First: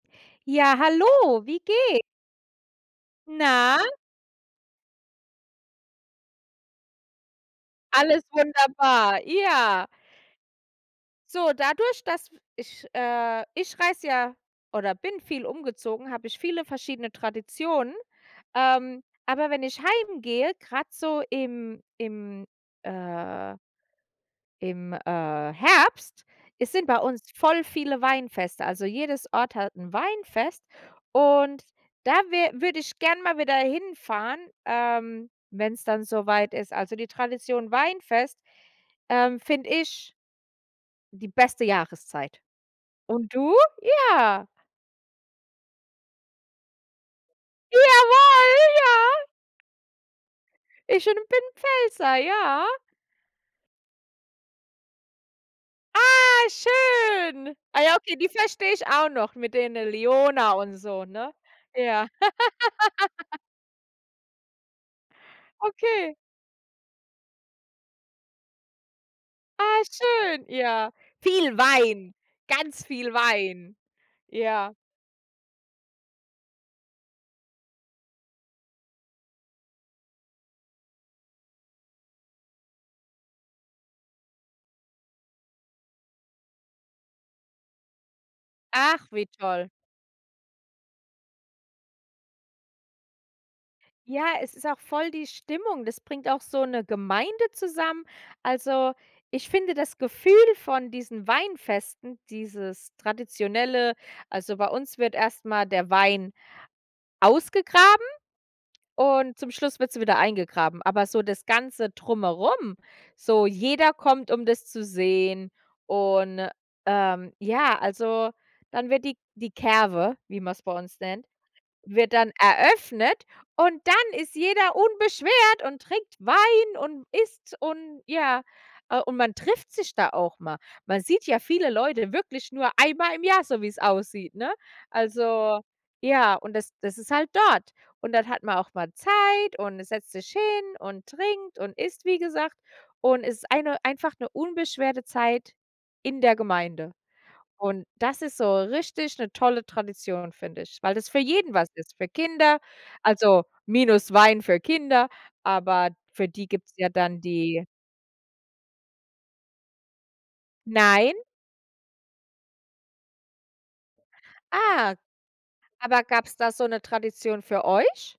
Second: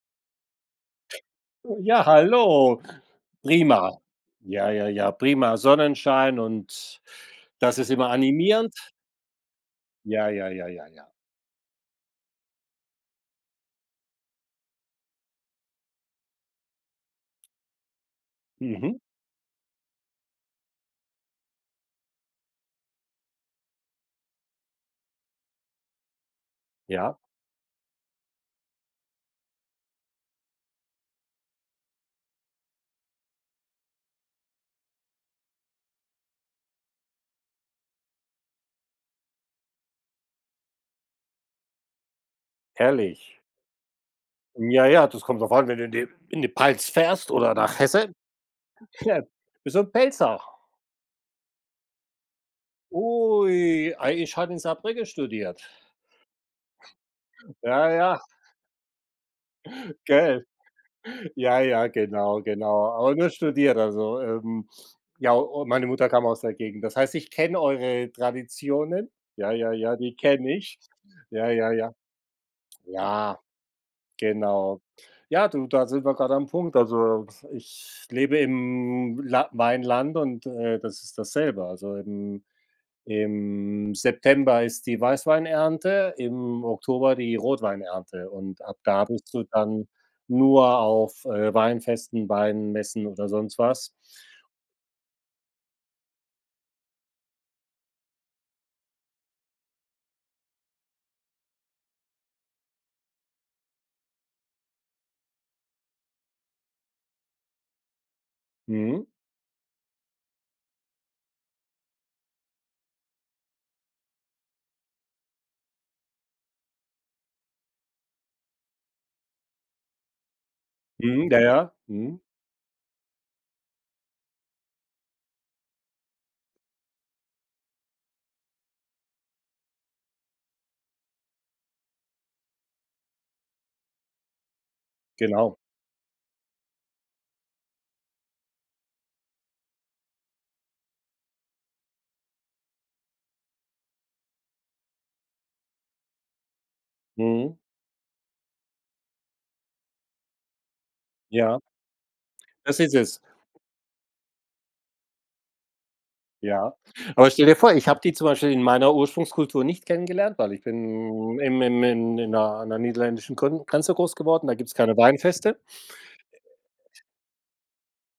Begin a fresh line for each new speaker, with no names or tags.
Ja, hallo, wie geh
Ja, hallo.
Na?
Prima. Ja, ja, ja, prima. Sonnenschein und das ist immer
Alles
animierend.
wunderbar, ja.
Ja, ja, ja, ja, ja.
So, dadurch, dass ich äh, ich reise ja oder bin viel umgezogen, habe ich viele verschiedene Traditionen.
Mhm.
Ähm, aber wenn ich heimgehe, grad so im im, äh im, äh, Herbst, is sind bei
Ja.
uns voll viele Weinfeste. Also jedes Ort hat 'n Weinfest. Und da wä würde ich gern mal wieder hinfahren, ähm wenn's dann so weit ist. Also die Tradition Weinfest, ähm, finde ich die beste Jahreszeit. Und
Herrlich.
du? Ja.
Ja, ja, das kommt drauf an, wenn du in die in die Pfalz fährst oder nach Hessen.
Jawohl,
Ja.
ja!
Bist du 'n Pfälzer?
Ich en bin Pfälzer, ja.
Ui, ei ich habe in Saarbrücken studiert.
Ah, schön. Ah
Ja,
ja, okay,
ja.
die verstehe ich auch noch mit den
Gell.
Lyoner und so, ne?
Ja, ja.
Ja.
Genau, genau, aber nur studiert, also, ähm, ja, au meine Mutter
Okay.
kam aus der Gegend, das heißt ich kenne eure Traditionen, ja, ja,
Ah,
ja, die
schön,
kenne ich,
ja.
ja,
Viel
ja, ja.
Wein, ganz viel
Ja,
Wein, ja.
genau. Ja, du da sind wir grade am Punkt. Also, was ich lebe im La Weinland und, äh, das ist dasselbe. Also im im September ist die Weißweinernte, im Oktober die Rotweinernte und ab da
Ach, wie
bist du
toll.
dann nur auf, äh, Weinfesten, Weinmessen oder sonst was.
Ja, es ist auch voll die Stimmung. Das bringt auch so 'ne Gemeinde zusammen. Also, ich finde das Gefühl von diesen Weinfesten, dieses Traditionelle also, bei uns wird erst mal der Wein ausgegraben
Mhm.
und zum Schluss wird sie wieder eingegraben. Aber so das ganze Drumherum, so jeder kommt, um das zu sehen. Und, ähm, ja, also dann wird die die Kerwe, wie man's bei uns nennt,
Mhm. Ja, ja.
wird
Mhm.
dann eröffnet und dann ist jeder unbeschwert und trinkt Wein und isst und ja. Ah, und man trifft sich da auch mal. Man sieht ja viele Leute wirklich nur einmal im Jahr, so wie's aussieht, ne?
Genau.
Also ja, und das das ist halt dort. Und dann hat man auch mal Zeit und, äh, setzt sich hin und trinkt und isst, wie gesagt. Und ist eine einfach 'ne unbeschwerte Zeit in der Gemeinde.
Mhm.
Und das ist so richtig 'ne tolle Tradition, finde ich, weil es für jeden
Ja.
was ist, für Kinder.
Das ist es.
Also, minus Wein für Kinder, aber für die gibt's
Ja.
ja dann
Aber stell dir
die
vor, ich habe die zum Beispiel in meiner Ursprungskultur nicht kennengelernt, weil ich
Nein?
bin in im im im in 'ner an 'ner niederländischen Grün Grenze groß geworden. Da gibt's
Ah.
keine Weinfeste.
Aber gab's da so 'ne Tradition für euch?